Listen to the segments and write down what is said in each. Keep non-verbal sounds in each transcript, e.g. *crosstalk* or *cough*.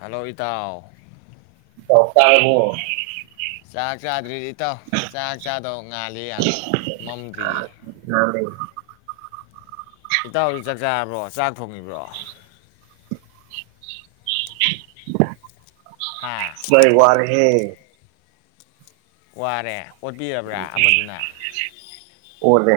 Hello ꯏꯇꯥꯎ꯫ ꯄꯥꯎ ꯇꯥꯔꯕꯣ ꯆꯥꯛ ꯆꯥꯔꯕꯣ ꯆꯥꯛ ꯆꯥꯗ꯭ꯔꯤ ꯏꯇꯥꯎ ꯆꯥꯛ ꯆꯥꯗꯧ ꯉꯥꯜꯂꯤ ꯌꯥꯝ ꯃꯝꯗ꯭ꯔꯤꯌꯦ꯫ ꯇꯥꯔꯦ ꯏꯇꯥꯎꯗꯤ ꯆꯥꯛꯆꯥꯔꯕ꯭ꯔꯣ ꯆꯥꯛ ꯊꯣꯡꯉꯤꯕ꯭ꯔꯣ ꯍꯥ ꯕꯥꯏ ꯋꯔꯦꯍꯦ꯫ *inaudible* ꯋꯥꯔꯦ꯫ ꯑꯣꯠꯄꯤꯔꯕ꯭ꯔꯥ ꯑꯃꯗꯨꯅ꯫ ꯑꯣꯠꯂꯦ꯫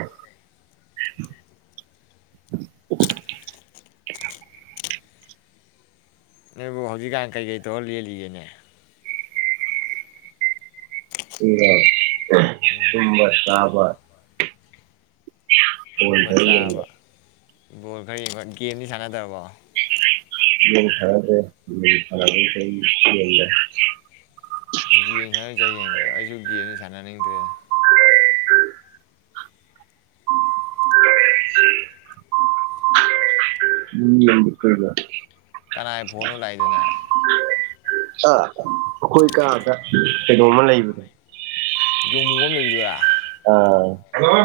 ꯅꯣꯏꯕꯨ ꯍꯧꯖꯤꯛꯀꯥꯟ ꯀꯩꯀꯩ ꯇꯧꯔ ꯂꯦꯜꯂꯤꯒꯦꯅꯦ꯫ *unintelligible* *unintelligible* ꯇꯨꯝꯕ ꯆꯥꯕ꯫ ꯍꯣꯏ꯫ ꯇꯨꯝꯕ ꯌꯦꯡꯕ ꯆꯥꯕ꯫ ꯕꯣꯜ ꯈꯔ ꯌꯦꯡꯕ ꯒꯦꯝꯗꯤ ꯁꯥꯟꯅꯗ꯭ꯔꯕꯣ꯫ ꯒꯦꯝ ꯁꯥꯟꯅꯗ꯭ꯔꯦ ꯒꯦꯝ ꯁꯥꯟꯅꯕ꯫ *unintelligible* ꯁꯥꯟꯅꯤꯡꯗ꯭ꯔꯦ꯫ *unintelligible* ꯀꯅꯥꯏ ꯐꯣꯟꯅꯣ ꯂꯥꯛꯏꯗꯨꯅ꯫ ꯑꯥ ꯑꯩꯈꯣꯏ ꯀꯥꯗ ꯀꯩꯅꯣꯝꯃ ꯂꯩꯕꯗꯣ꯫ ꯌꯣꯡ ꯑꯃꯨꯕ ꯑꯝ ꯂꯩꯕꯗꯨꯔꯥ꯫ ꯑꯥ ꯍꯂꯣ꯫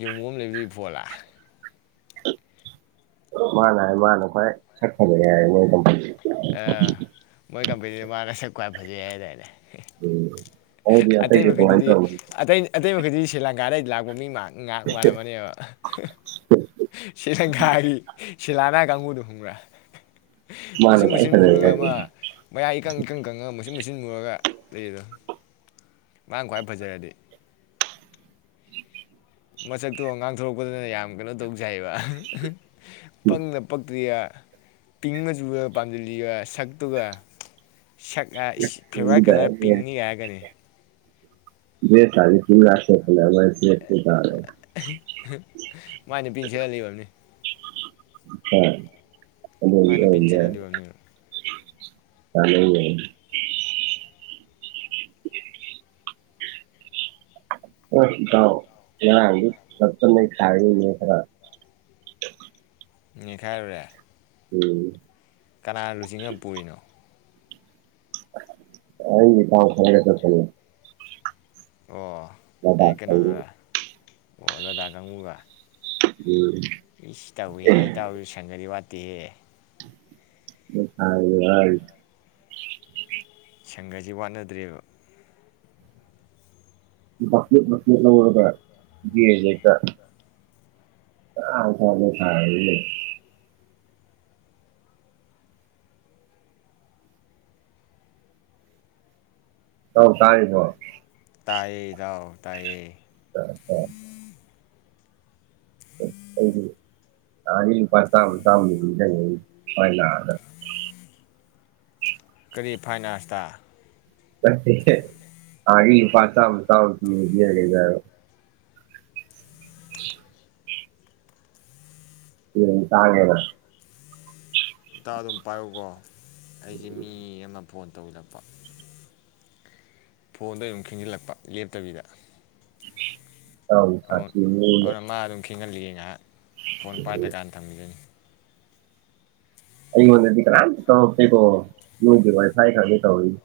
ꯌꯣꯡ ꯑꯃꯨꯕ ꯑꯝ ꯂꯩꯕꯗꯨꯏ ꯐꯣꯜꯂꯥ꯫ ꯃꯥꯅ ꯍꯥꯏ ꯃꯥꯅ ꯈꯋ꯭ꯥꯏ ꯁꯛ ꯐꯖꯩ ꯍꯥꯏ ꯃꯣꯏ ꯀꯝꯄꯅꯤ꯫ ꯑꯥ ꯃꯣꯏ ꯀꯝꯄꯅꯤ ꯃꯥꯅ ꯁꯛ꯫ ꯈ꯭ꯋꯥꯏ ꯐꯖꯩ ꯍꯥꯏꯗꯥꯏꯅꯦ꯫ *unintelligible* ꯑꯇꯩ ꯑꯇꯩꯗꯤ ꯀꯃꯥꯏꯅ ꯃꯈꯩꯗꯨꯗꯤ ꯇꯧꯔꯝꯃꯤ ꯑꯇꯩꯅ ꯑꯠ꯫ ꯑꯇꯩ ꯃꯈꯩꯗꯨꯗꯤ ꯁ꯭ꯔꯤꯂꯪꯀꯥꯗꯩꯩ ꯂꯥꯛꯄ ꯃꯤ ꯃꯥꯜꯂꯦ꯫ ꯉꯥꯛ ꯃꯥꯜꯂꯝꯃꯅꯦꯕꯥ ꯁ꯭ꯔꯤꯂꯪꯀꯥꯒꯤ꯫ ꯁꯤꯜꯂꯥꯅꯥ ꯀꯥꯡꯕꯨ ꯈꯡꯕ꯭ꯔꯥ꯫ ꯃꯥꯅ ꯃꯨꯁꯤꯡ ꯈ꯭ꯋꯥꯏ ꯃꯨꯁꯤꯟ ꯐꯖꯩ ꯃꯨꯔꯒ ꯑꯃ ꯃꯌꯥꯏ ꯏꯀꯪ ꯏꯀꯪ ꯀꯪꯉꯒ ꯑꯃ ꯃꯨꯁꯤꯟ ꯃꯨꯁꯤꯟ ꯃꯨꯔꯒ꯫ ꯂꯩꯗꯦꯗ꯫ ꯃꯥꯅ ꯈ꯭ꯋꯥꯏ ꯐꯖꯔꯗꯤ꯫ *unintelligible* ꯃꯁꯛꯇꯣ ꯉꯥꯡꯊꯣꯔꯛꯄꯗꯅ ꯌꯥꯝ ꯀꯩꯅꯣ ꯇꯧ ꯁꯥꯔꯤꯕ꯫ ꯄꯪꯅ ꯄꯛ꯫ ꯇꯧꯔꯤꯌꯥ ꯄꯤꯡ ꯃꯆꯨꯒ ꯄꯥꯝꯖꯜꯂꯤꯕ ꯁꯛꯇꯨꯒ꯫ ꯁꯛ ꯍꯥꯏ ꯏꯁ ꯐꯦꯕꯔꯥꯏꯠ ꯀꯂꯔ ꯍꯥꯏꯌꯦ ꯄꯤꯡꯅꯤ ꯍꯥꯏꯔꯛꯀꯅꯤ꯫ ꯗ꯭ꯔꯦꯖ ꯀꯥꯁꯦ ꯄꯤꯡꯒ ꯁꯦꯠꯇꯅ꯫ *unintelligible* ꯃꯥꯏ ꯅꯨꯄꯤꯅ ꯁꯦꯠꯍꯜꯂꯤ ꯑꯣꯏꯔꯝꯅꯤ꯫ ꯑꯥ꯫ ꯃꯥꯏ ꯅꯨꯄꯤꯅ ꯆꯦꯜꯍꯜꯂꯤ ꯑꯣꯏꯔꯝꯅꯤꯕ꯫ *unintelligible* ꯍꯣꯏ ꯏꯇꯥꯎ ꯉꯔꯥꯡꯗꯤ *unintelligible* ꯅꯩꯈꯥꯏꯕꯅꯤ ꯈꯔ꯫ ꯅꯤꯛꯈꯥꯏꯔꯨꯔꯦ꯫ ꯎꯝ꯫ ꯀꯅꯥ ꯂꯨꯆꯤꯡꯉ ꯄꯨꯔꯤꯅꯣ꯫ ꯑꯥꯍ ꯑꯩ ꯏꯇꯥꯎ ꯈꯔꯒ ꯆꯠꯄꯅꯤ꯫ ꯑꯣ ꯅꯣꯏ ꯀꯩꯅꯣꯗꯨꯔꯥ *unintelligible* ꯑꯣ ꯅꯣꯏ ꯗꯥ ꯀꯥꯡꯕꯨꯒ꯫ ꯎꯝ꯫ ꯑꯩꯁ ꯇꯧꯏꯍꯦ ꯏꯇꯥꯎꯁꯦ ꯁꯪꯒꯗꯤ ꯋꯥꯠ꯫ ꯇꯦ꯫ ꯃꯣꯏ ꯁꯥꯏꯅꯦ ꯋꯥꯔꯤꯁꯦ꯫ ꯁꯪꯒꯁꯤ ꯋꯥꯠꯅꯗ꯭꯭ꯔꯦꯕ꯫ ꯃꯀꯨꯞ ꯃꯀꯨꯞ ꯂꯧꯔꯒ꯫ *unintelligible* *unintelligible* ꯑꯧ꯫ ꯇꯥꯔꯤꯕꯣ꯫ ꯇꯥꯏꯌꯦ ꯏꯇꯥꯎ ꯇꯥꯏꯌꯦ꯫ *unintelligible* ꯑꯩꯗꯤ *unintelligible* ꯆꯥꯃ ꯆꯥꯃꯗꯨ ꯅꯤꯡꯖꯡ ꯉꯛꯏꯅꯤ ꯃꯥꯏ ꯅꯥꯕꯗ꯫ ꯀꯔꯤ ꯐꯥꯏꯟ ꯑꯥꯔ꯭ꯁꯇ꯫ ꯅꯠꯇꯦꯍꯦ ꯅꯍꯥꯟꯒꯩ ꯂꯨꯄꯥꯥ ꯆꯥꯝꯃ ꯆꯥꯝꯃ ꯄꯤꯕꯉꯩꯗꯣ ꯍꯥꯏꯕ꯫ *unintelligible* ꯆꯦꯡ ꯇꯥꯡꯉꯦꯅ꯫ ꯏꯇꯥꯎ ꯑꯗꯨꯝ ꯄꯥꯏꯌꯨꯀꯣ꯫ ꯑꯩꯁꯦ ꯃꯤ ꯑꯃ꯫ ꯐꯣꯟ ꯇꯧꯖꯤꯜꯂꯛꯄ꯫ ꯐꯣꯟꯗꯣ ꯑꯗꯨꯝ ꯈꯤꯡꯖꯤꯜꯂꯛꯄ ꯂꯦꯞꯇꯕꯤꯗ꯫ ꯆꯕꯗꯤ ꯁꯥꯊꯤꯅꯤꯅ꯫ ꯊꯦꯟꯍꯜꯂꯤ ꯅꯥꯕ ꯐꯣꯟ ꯄꯥꯏꯗꯀꯥꯟ ꯊꯝꯈꯤꯗꯣꯏꯅꯦ꯫ ꯑꯩꯉꯣꯟꯗꯗꯤ ꯀꯅꯥꯝꯇ ꯇꯧꯔꯛꯇꯔ꯭ꯦꯀꯣ ꯅꯣꯏꯒꯤ ꯋꯥꯏ_ꯐꯥꯏ ꯀꯥꯏꯗꯨ ꯇꯧꯔꯛ꯫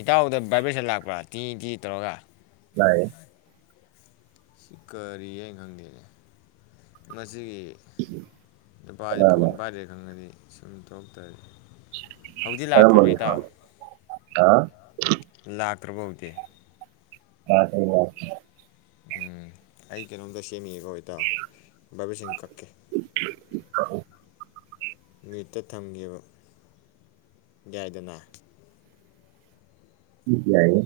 ꯏꯇꯥꯎꯍꯗ ꯕꯥꯏꯕꯔꯁꯟ ꯂꯥꯛꯄ꯭ꯔꯥ ꯇꯤ ꯇꯤ ꯇꯧꯔꯒ ꯂꯥꯠꯌꯦ꯫ ꯁꯤ ꯀꯔꯤꯍꯥꯏ ꯈꯪꯗꯦꯅꯦ ꯃ꯫ ꯑꯁꯤꯒꯤ ꯅꯨꯄꯥꯗꯤ ꯀꯅꯥꯅ ꯐꯣꯟ ꯄꯥꯏꯗ꯭ꯔꯦ ꯈꯪꯉꯗꯤ꯫ ꯁꯨꯝ ꯇꯧꯔꯛꯇꯣꯔꯦ꯫ ꯀꯔꯝꯕ ꯃꯤꯍꯥꯠꯅꯣ꯫ ꯑꯥ꯫ ꯂꯥꯛꯇ꯭ꯔꯕ ꯍꯧꯗꯦ ꯌꯥꯗ꯭ꯔꯤꯔꯣ ꯎꯝ ꯑꯩ ꯀꯩꯅꯣꯝꯗ ꯁꯦꯝꯃꯤ ꯣꯏꯗ ꯚꯕꯤꯁꯤꯡ ꯀꯛꯀꯦ *inaudible* ꯃ꯭ꯌꯨꯠꯇ ꯊꯝꯒꯤꯕ ꯌꯥꯏꯗꯅ꯫ ꯏꯗꯤ ꯌꯥꯏꯌꯦ꯫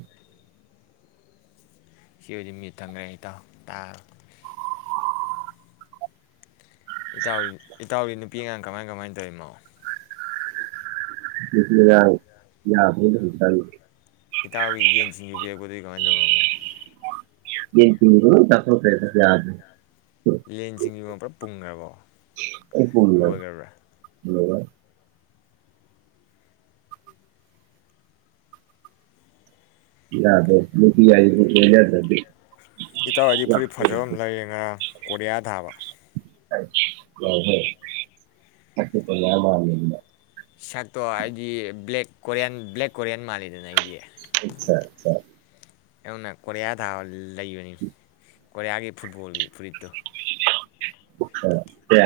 ꯁꯤ ꯑꯣꯏꯗꯤ ꯃ꯭ꯌꯨꯠ ꯊꯝꯒꯔꯅꯤ ꯏꯇꯥꯎ ꯇꯥꯔꯔꯣꯏ꯫ ꯏꯇꯥꯎ ꯏꯇꯥꯎꯔꯤ ꯅꯨꯄꯤ ꯑꯉꯥꯡ ꯀꯃꯥꯏ ꯀꯃꯥꯏꯅ ꯇꯧꯔꯤꯃꯣ ꯌꯥ ꯌꯥꯗ ꯆ ꯏꯇꯥꯎꯒꯤ ꯌꯦꯟ ꯁꯤꯡꯖꯨ ꯄꯤꯔꯛꯄꯗꯨꯗꯤ ꯀꯃꯥꯏꯅ ꯇꯧꯔꯝꯃꯣ ꯌꯦꯟ ꯁꯤꯡꯖꯨ ꯂꯣꯏ ꯆꯊꯣꯛꯈꯔ꯭ꯦ ꯌꯥꯗꯦ ꯌꯦꯟ ꯁꯤꯡꯁꯤ ꯄꯨꯂꯞ ꯌꯦꯉꯄ꯭ꯔꯥ ꯄꯨꯡꯈ꯭ꯔꯕꯣ ꯂꯣꯏꯈꯕ꯭ꯔꯥ ꯄꯨꯜꯂꯒ꯫ ꯌꯥꯗꯦ *unintelligible* ꯌꯦꯡ ꯌꯥꯖꯗ꯭ꯔꯦ꯫ ꯏꯇꯥꯎ ꯑꯩꯗꯤ ꯐꯨꯔꯤꯠ ꯐꯖꯕ ꯑꯃ ꯂꯩꯔꯦ ꯉꯔꯥꯡ꯫ ꯀꯣꯔꯤꯌꯥ ꯊꯥꯕ꯫ ꯍ ꯍꯣꯏꯄ ꯂꯃ ꯁꯛꯇꯣ ꯑꯩꯗꯤ ꯕ꯭ꯂꯦꯛ ꯀꯣꯔꯤꯌꯥꯟ ꯕ꯭ꯂꯦꯛ ꯀꯣꯔꯤꯌꯟ ꯃꯥꯜꯜꯂꯤꯦꯗꯅ ꯑꯩꯗꯤ *unintelligible* *unintelligible* ꯀꯣꯔꯤꯌꯥ ꯊꯥꯕ *unintelligible* ꯂꯩꯕꯅꯤ ꯀꯣꯔꯤꯌꯥꯒꯤ ꯐꯨꯠꯕꯣꯜꯒꯤ ꯐꯨꯔꯤꯠꯇꯣ ꯇ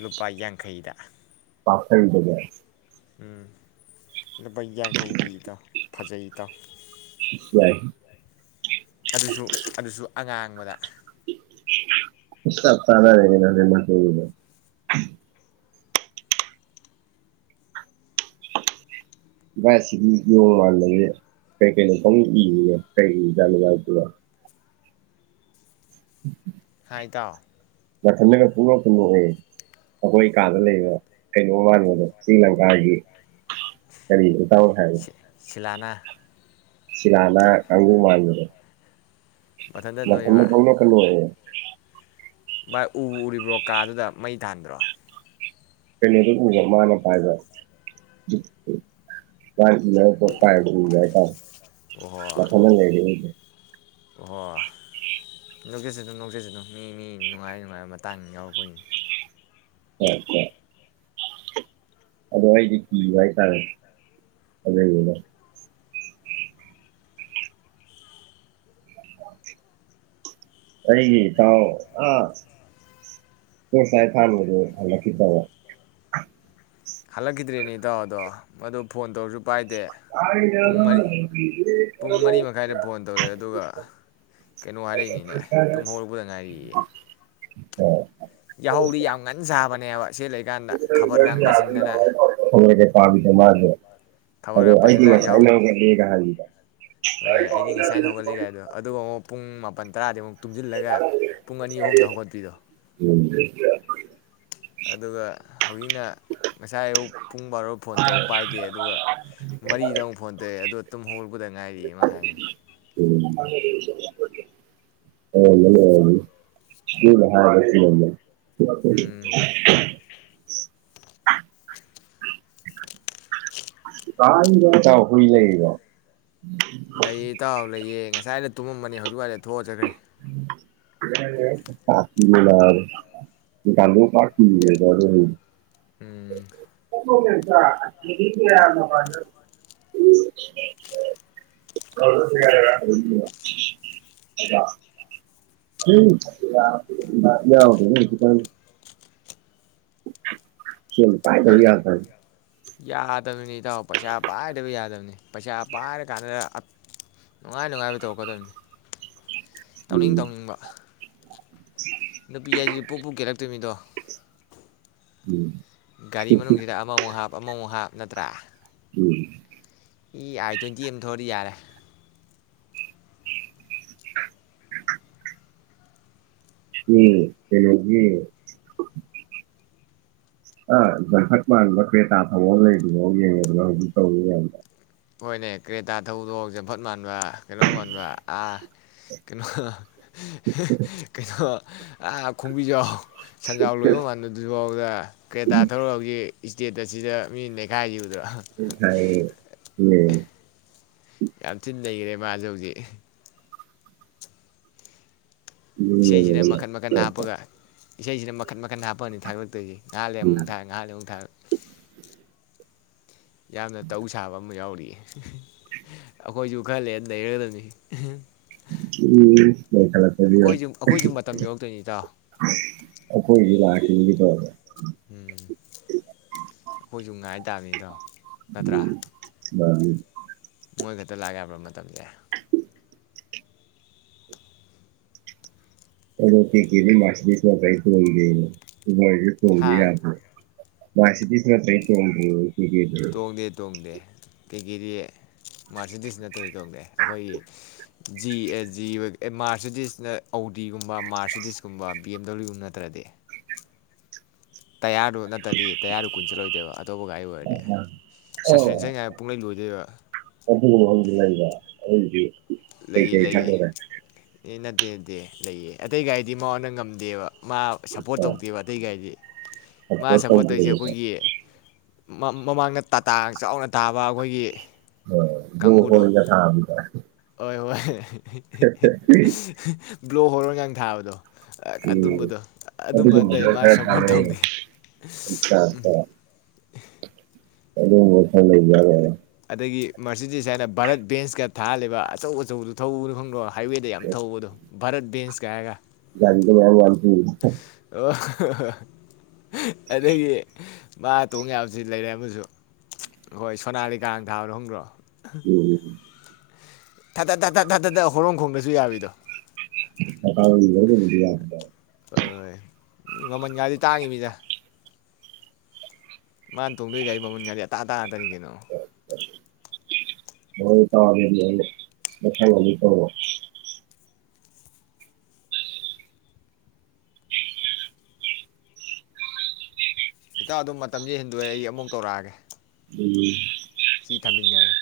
ꯂꯨꯄꯥ ꯌꯥꯡꯈꯩꯗ *unintelligible* ꯎꯝ ꯂꯨꯄ ꯌꯥꯡꯈꯩ ꯄꯤ ꯏꯇꯥꯎ ꯐꯖꯩ ꯏꯇꯥꯎ ꯁꯤ ꯌꯥꯏ ꯑꯗꯨꯁꯨ ꯑꯗꯨꯁꯨ *unintelligible* *unintelligible* ꯚꯥꯏ ꯁꯤꯗꯤ ꯌꯣꯑ ꯂꯩꯔꯦ ꯀꯩ ꯀꯩꯅꯣ ꯄꯪꯏ ꯏꯖꯤꯕꯣ ꯀꯩ ꯏꯖꯥꯠꯅꯣ ꯃꯥꯏꯖꯤꯕꯨ *inaudible* ꯍꯥꯏ ꯏꯇꯥꯎ ꯃꯊꯟꯗꯒ ꯄꯨꯡꯅꯣꯛꯇ ꯅꯣꯛꯑꯦ ꯑꯩꯈꯣꯏ ꯀꯥꯗ ꯂꯩꯕ ꯀꯩꯅꯣ ꯃꯥꯟꯕꯗꯣ ꯁ꯭ꯔꯤꯂꯪꯀꯥꯒꯤ ꯀꯔꯤ ꯏꯇꯥꯎ ꯁꯤꯂꯥꯅ ꯁꯤꯂꯅ ꯀꯥꯡꯒꯨ ꯃꯥꯟꯕꯗꯣ ꯃꯊꯟꯇ ꯃꯊꯟꯗ ꯅꯣꯏꯔꯤꯕ ꯄꯪꯅꯣꯛꯀ ꯅꯣꯛꯑꯦ ꯚꯥꯏ ꯎꯕꯨ ꯎꯔꯤꯕ꯭ꯔꯣ ꯀꯥꯗꯨꯗ ꯃꯩ ꯊꯥꯟꯗ꯭ꯔꯣ ꯀꯩꯅꯣꯗ ꯎꯕ ꯃꯥꯅ ꯄꯥꯏꯕ *unintelligible* ꯄꯥꯕꯗꯣ ꯎꯕ ꯍꯥꯏꯇꯥꯔꯦ ꯃꯊꯟꯗ ꯂꯩꯕ ꯍꯩꯇꯦ ꯑꯣꯍ ꯅꯣꯛꯆꯖꯅꯨ ꯅꯣꯛꯆꯖꯅꯨ ꯃꯤ ꯃꯤ ꯅꯨꯡꯉꯥꯏ ꯅꯨꯡꯉꯥꯏꯕ ꯃꯇꯥꯡ ꯌꯥꯎꯔꯛꯄꯩꯅꯤ ꯑꯗꯣ ꯑꯩꯗꯤ ꯀꯤꯕ ꯍꯥꯏꯇꯥꯔꯦ ꯑꯗꯨꯏꯅꯤꯗ ꯑꯩꯒꯤ ꯏꯇꯥꯎ ꯑ ꯇꯣꯁꯂꯥꯏꯠ ꯊꯥꯟꯕꯗꯣ ꯍꯜꯂꯛꯈꯤꯗ꯭ꯔꯕꯣ ꯍꯜꯂꯛꯈꯤꯗ꯭ꯔꯦꯅꯦ ꯏꯇꯥꯎ ꯑꯗꯣ ꯃꯗꯨ ꯐꯣꯟ ꯇꯧꯔꯁꯨ ꯄꯥꯏꯗꯦ ꯄꯨꯡ ꯃꯔꯤ ꯄꯨꯡ ꯃꯔꯤ ꯃꯈꯥꯏꯗ ꯐꯣꯟ ꯇꯧꯔꯛꯑꯦ ꯑꯗꯨꯒ ꯀꯩꯅꯣ ꯍꯥꯏꯔꯛꯏꯅꯤꯅꯦ ꯇꯨꯝ ꯍꯧꯔꯛꯄꯗ ꯉꯥꯏꯔꯤꯌꯦ *unintelligible* ꯌꯥꯍꯧꯗꯤ ꯌꯥꯝ ꯊꯣꯛꯂꯒ ꯉꯟ ꯁꯥꯕꯅꯦꯕ ꯁꯤ ꯂꯩꯀꯥꯟꯗ ꯈꯕꯔꯒ ꯄꯥꯁꯤꯟꯗꯅ ꯄꯥꯕꯤꯗ ꯃꯥꯒꯤ ꯈꯕꯔꯒ ꯄꯁꯤꯂ ꯌꯥꯍꯧ ꯍꯣꯏ ꯑꯩꯗꯤ ꯉꯁꯥꯏꯅ ꯍꯧꯒꯠꯂꯤꯒꯥꯏꯗꯣ ꯑꯗꯨꯒ ꯑꯃꯨꯛ ꯄꯨꯡ ꯃꯥꯄꯟ ꯇꯔꯥꯗꯩ ꯃꯨꯛ *unintelligible* ꯑꯗꯨꯒ ꯍꯧꯖꯤꯛꯅ ꯉꯁꯥꯏ ꯑꯨꯛ ꯄꯨꯡ ꯕꯥꯔꯣ ꯐꯣꯟ ꯇꯧ ꯄꯥꯏꯗꯦ ꯑꯗꯨꯒ ꯑꯣꯏꯔꯝꯒꯅꯤ ꯃꯔꯤꯗ ꯑꯣꯏꯔꯝꯒꯅꯤ ꯑꯃꯨꯛ ꯐꯣꯟ ꯇꯧꯔꯛꯑꯦ ꯑꯗꯣ ꯇꯨꯝ ꯍꯧꯔꯛꯄꯗ ꯉꯥꯏꯔꯤꯌꯦ ꯃꯥ ꯍꯥꯏꯅꯦ ꯑꯣꯏꯔꯝꯃꯅꯤ ꯑꯣꯏꯔꯝꯃꯅꯤ ꯃꯤꯅ ꯍꯥꯏꯕ ꯆꯨꯝꯃꯝꯃꯅꯤ ꯎꯝ *inaudible* ꯏꯇꯥꯎ ꯍꯨꯏ ꯂꯩꯔꯤꯕꯣ ꯂꯩꯌꯦ ꯏꯇꯥꯎ ꯂꯩꯌꯦ ꯉꯁ ꯉꯁꯥꯏꯗ ꯇꯨꯝꯃꯝꯕꯅꯤ ꯍꯧꯖꯤꯛ ꯋꯥꯏꯗ ꯊꯣꯛꯑ ꯆꯠꯈ꯭ꯔꯦ ꯄꯥꯞꯄꯤꯅꯤ ꯅꯥꯕ ꯃꯣꯏꯀꯥꯡꯕꯨ ꯄꯥꯛ *unintelligible* ꯑꯗꯨꯅꯅꯤ ꯎꯝ *unintelligible* *unintelligible* ꯈꯤꯇꯅꯤ *unintelligible* *inaudible* ꯁꯦꯟ ꯄꯥꯏꯗꯕ ꯀꯔꯤ ꯌꯥꯗꯕꯅꯤ ꯌꯥꯗꯕꯅꯤ ꯏꯇꯥꯎ ꯄꯩꯁꯥ ꯄꯥꯏꯗꯕ ꯌꯥꯗꯕꯅꯤ ꯄꯩꯁꯥ ꯄꯥꯏꯔ ꯀꯥꯟꯗꯨꯗ ꯅꯨꯡꯉꯥꯏ ꯅꯨꯡꯉꯥꯏꯕ ꯇꯧꯔꯛꯀꯗꯕꯅꯤ ꯇꯧꯅꯤꯡ ꯇꯧꯅꯤꯡꯕ ꯅꯨꯄꯤ ꯍꯥꯏꯁꯤꯗꯤ ꯄꯨꯞ ꯄꯨꯞ ꯀꯦꯂꯛꯇꯣꯏꯃꯤꯗꯣ꯫ *unintelligible* ꯒꯥꯔꯤ ꯃꯅꯨꯡꯁꯤꯗ ꯑꯃꯃꯨꯛ ꯍꯥꯞ ꯑꯃꯃꯨꯛ ꯍꯥꯞ ꯅꯠꯇ꯭ꯔꯥ *unintelligible* ꯏ ꯑꯥꯏ ꯇꯣꯏꯟꯇꯤ ꯑꯃ ꯊꯧꯔꯗꯤ ꯌꯥꯔꯦ꯫ ꯎꯝ ꯀꯩꯅꯣꯒꯤ *unintelligible* ꯍꯣꯏꯅꯦ ꯀ꯭ꯔꯦꯇꯥ ꯊꯧꯕꯗꯣ ꯖꯝꯐꯠ ꯃꯥꯟꯕ ꯀꯩꯅꯣ ꯃꯥꯟꯕ ꯑꯥ ꯀꯩꯅꯣ ꯀꯩꯅꯣ ꯑ ꯈꯣꯡꯕꯤꯖꯥꯎ ꯁꯦꯟꯖꯥꯎ ꯂꯣꯏꯕ ꯃꯥꯟꯕꯗꯨꯕꯥꯎꯗ ꯀ꯭ꯔꯦꯇꯥ ꯊꯧꯔ ꯍꯧꯖꯤꯛ ꯏꯁꯇꯦꯇꯁ ꯑꯁꯤꯗ ꯃꯤ ꯅꯩꯈꯥꯏ ꯎ *unintelligible* *unintelligible* ꯌꯥꯝ ꯊꯤ ꯅꯩꯒꯔꯦ ꯃꯥꯖꯦ ꯍꯧꯖꯤꯛ꯫ ꯏꯁꯩꯁꯤꯅ ꯃꯈꯟ ꯃꯈꯟ ꯍꯥꯞꯄꯒ ꯏꯁꯩꯁꯤꯅ ꯃꯈꯟ ꯃꯈꯟ ꯍꯥꯞꯄꯑꯅꯤ *unintelligible* ꯉꯍꯥꯛꯂꯩꯔ ꯑꯃꯨꯛ ꯊꯥ ꯉꯍꯥꯛꯂꯩꯔ ꯑꯃꯨꯛ ꯊꯥꯒꯠ꯫ ꯌꯥꯝꯅ ꯇꯧ ꯁꯥꯕ ꯑꯃ ꯌꯥꯎꯔꯤꯌꯦ꯫ ꯑꯩꯈꯣꯏꯁꯨ ꯈꯔꯂꯩꯔ ꯅꯩꯔꯗꯕꯅꯤ꯫ ꯎꯝ꯫ *unintelligible* ꯑꯩꯈꯣꯏꯁꯨ ꯑꯩꯈꯣꯏꯁꯨ ꯃꯇꯝ ꯌꯧꯔꯛꯇꯣꯏꯅꯤ ꯏꯇꯥꯎ ꯑꯩꯈꯣꯏꯒꯤꯁꯨ ꯂꯥꯛꯈꯤꯅꯤ ꯀꯩꯗꯧꯔꯒꯦ꯫ ꯎꯝ ꯑꯩꯈꯣꯏꯁꯨ ꯉꯥꯏ ꯇꯥꯕꯃꯤ ꯏꯇꯥꯎ ꯅꯠꯇ꯭ꯔꯥ꯫ *unintelligible* ꯃꯣꯏ ꯈꯛꯇ ꯂꯥꯛ ꯌꯥꯕ꯭ꯔ ꯃꯇꯝꯖꯦ꯫ *unintelligible* ꯍꯥ *unintelligible* *unintelligible* ꯇꯣꯡꯗꯦ ꯇꯣꯡꯗꯦ꯫ ꯀꯩꯀꯦꯗꯤ ꯃꯥꯔꯁꯤꯗꯤꯁ ꯅꯠꯇ꯭ꯔꯗꯤ ꯇꯣꯡꯗꯦ ꯑꯩꯈꯣꯏꯒꯤ ꯖꯤ ꯑꯦ ꯖꯤ ꯃꯥꯔꯁꯤꯗꯤꯁꯅ ꯑꯣꯗꯤ ꯒꯨꯝꯕ ꯃꯥꯔꯁꯤꯗꯤꯁꯀꯨꯝꯕ ꯕꯤ ꯑꯦꯝ ꯗꯕ꯭ꯂꯤꯎ ꯒꯨꯝꯕ ꯅꯠꯇ꯭ꯔꯗꯤ꯫ ꯇꯌꯥꯔꯗꯣ ꯅꯠꯇ꯭ꯔꯗꯤ ꯇꯌꯥꯔꯗꯣ ꯀꯨꯏꯅ ꯆꯠꯂꯣꯏꯗꯕ ꯑꯇꯣꯞꯄ ꯒꯥꯔꯤ ꯑꯣꯏꯔꯗꯤ꯫ *unintelligible* ꯄꯨꯡꯂꯣꯏ ꯂꯣꯏꯗꯣꯏꯕ꯫ *unintelligible* ꯑꯩꯒꯤꯖꯨ ꯂꯩꯅ ꯑꯩꯒꯤꯗꯤ ꯂꯩ ꯂꯩꯌꯦ ꯑꯦ ꯅꯠꯇꯦ *unintelligible* ꯂꯩꯌꯦ ꯑꯇꯩ ꯒꯥꯥꯏꯗꯤ ꯃꯉꯣꯟꯗ ꯉꯝꯗꯦꯕ ꯃꯥ ꯁꯄꯣꯔꯠ ꯑꯥ ꯇꯧꯗꯦꯕ ꯑꯇꯩꯒꯥꯏꯗꯤ ꯃꯥ ꯁꯞꯄꯣꯔꯠ ꯁꯄꯣꯔꯠ ꯇꯧꯔꯤꯁꯦ ꯇꯧꯗꯦꯕꯀꯣ ꯑꯩꯈꯣꯏꯒꯤ ꯃꯥ ꯃꯃꯥꯡꯗ ꯇꯥꯇꯥ ꯆꯥꯎꯅ ꯇꯥꯕ ꯑꯩꯈꯣꯏꯒꯤ꯫ ꯀꯥꯡꯕꯨꯗꯣ ꯑꯥ꯫ ꯍꯦ꯫ *unintelligible* ꯍꯤ ꯍꯤ ꯍꯤ꯫ ꯕ꯭ꯂꯣ ꯍꯣꯔꯣꯟ ꯉꯥꯡ ꯊꯥꯕꯗꯣ꯫ ꯑꯥ ꯎꯝ ꯑꯗꯨꯝꯕꯗꯣ ꯑꯗꯨꯝꯕ ꯑꯇꯩ ꯑꯗꯨꯒꯨꯝꯕꯗꯨꯅ ꯃꯥ ꯈꯔ ꯁꯒꯣꯜ ꯀꯥꯟꯅꯩꯌꯦ ꯊꯧꯗꯦ ꯎꯝ꯫ ꯆꯥꯔꯖꯇ ꯑꯗꯨꯒꯨꯝꯕ ꯈꯔ ꯂꯩꯖꯥꯠꯂ꯫ ꯑꯗꯒꯤ ꯃꯔꯁꯤꯗꯤꯁ ꯍꯥꯏꯅ ꯚꯥꯔꯠ ꯕꯦꯟꯁꯀ ꯊꯥꯔ ꯂꯩꯕ ꯑꯆꯧ ꯑꯆꯧꯕꯗꯨꯣ ꯊꯧꯕꯗꯨ ꯈꯪꯗ꯭ꯔꯣ꯫ ꯍꯥꯏꯋꯦꯗ ꯌꯥꯝ ꯊꯧꯕꯗꯣ꯫ ꯚꯥꯔꯠ ꯕꯦꯟꯁ ꯀ ꯍꯥꯏꯔꯒ꯫ ꯑꯣ *unintelligible* ꯑꯗꯒꯤ ꯃꯥ ꯇꯣꯡ ꯌꯥꯕꯁꯤ ꯂꯩꯔꯦ ꯑꯃꯁꯨ ꯍꯣꯏ ꯁꯣꯅꯥꯂꯤ꯫ ꯀꯥꯡ ꯊꯥꯕꯗꯣ ꯈꯪꯗ꯭ꯔꯣ꯫ ꯎꯝ ꯎꯝ꯫ ꯊꯥ ꯊꯠ ꯊꯥ ꯊꯠ ꯊꯥꯊꯠ ꯇꯥ ꯍꯣꯔꯣꯟ ꯈꯣꯡꯗ꯭ꯔꯁꯨ ꯌꯥꯕꯤꯗꯣ꯫ *unintelligible* ꯍꯣꯏ ꯍꯣꯏ ꯃꯤ ꯃꯃꯜꯒꯗꯤ ꯇꯥꯡꯉꯤꯝꯅꯤꯗ꯫ ꯃꯥꯅ ꯇꯣꯡꯗꯣꯏ ꯒꯥꯥꯔꯤ ꯃꯃꯟꯒꯗꯤ ꯑꯇꯥꯡ ꯑꯇꯥꯡ꯫ ꯀꯩꯒꯤꯅꯣ꯫ *unintelligible* ꯏꯇꯥ ꯑꯗꯨꯝ ꯃꯇꯝꯗꯤ ꯍꯦꯟꯗꯣꯛꯑꯦ ꯑꯩ ꯑꯃꯨꯛ ꯀꯧꯔꯛꯑꯒꯦ ꯎꯝ ꯁꯤ ꯊꯝꯖꯤꯟꯒ꯭ꯔꯒꯦ꯫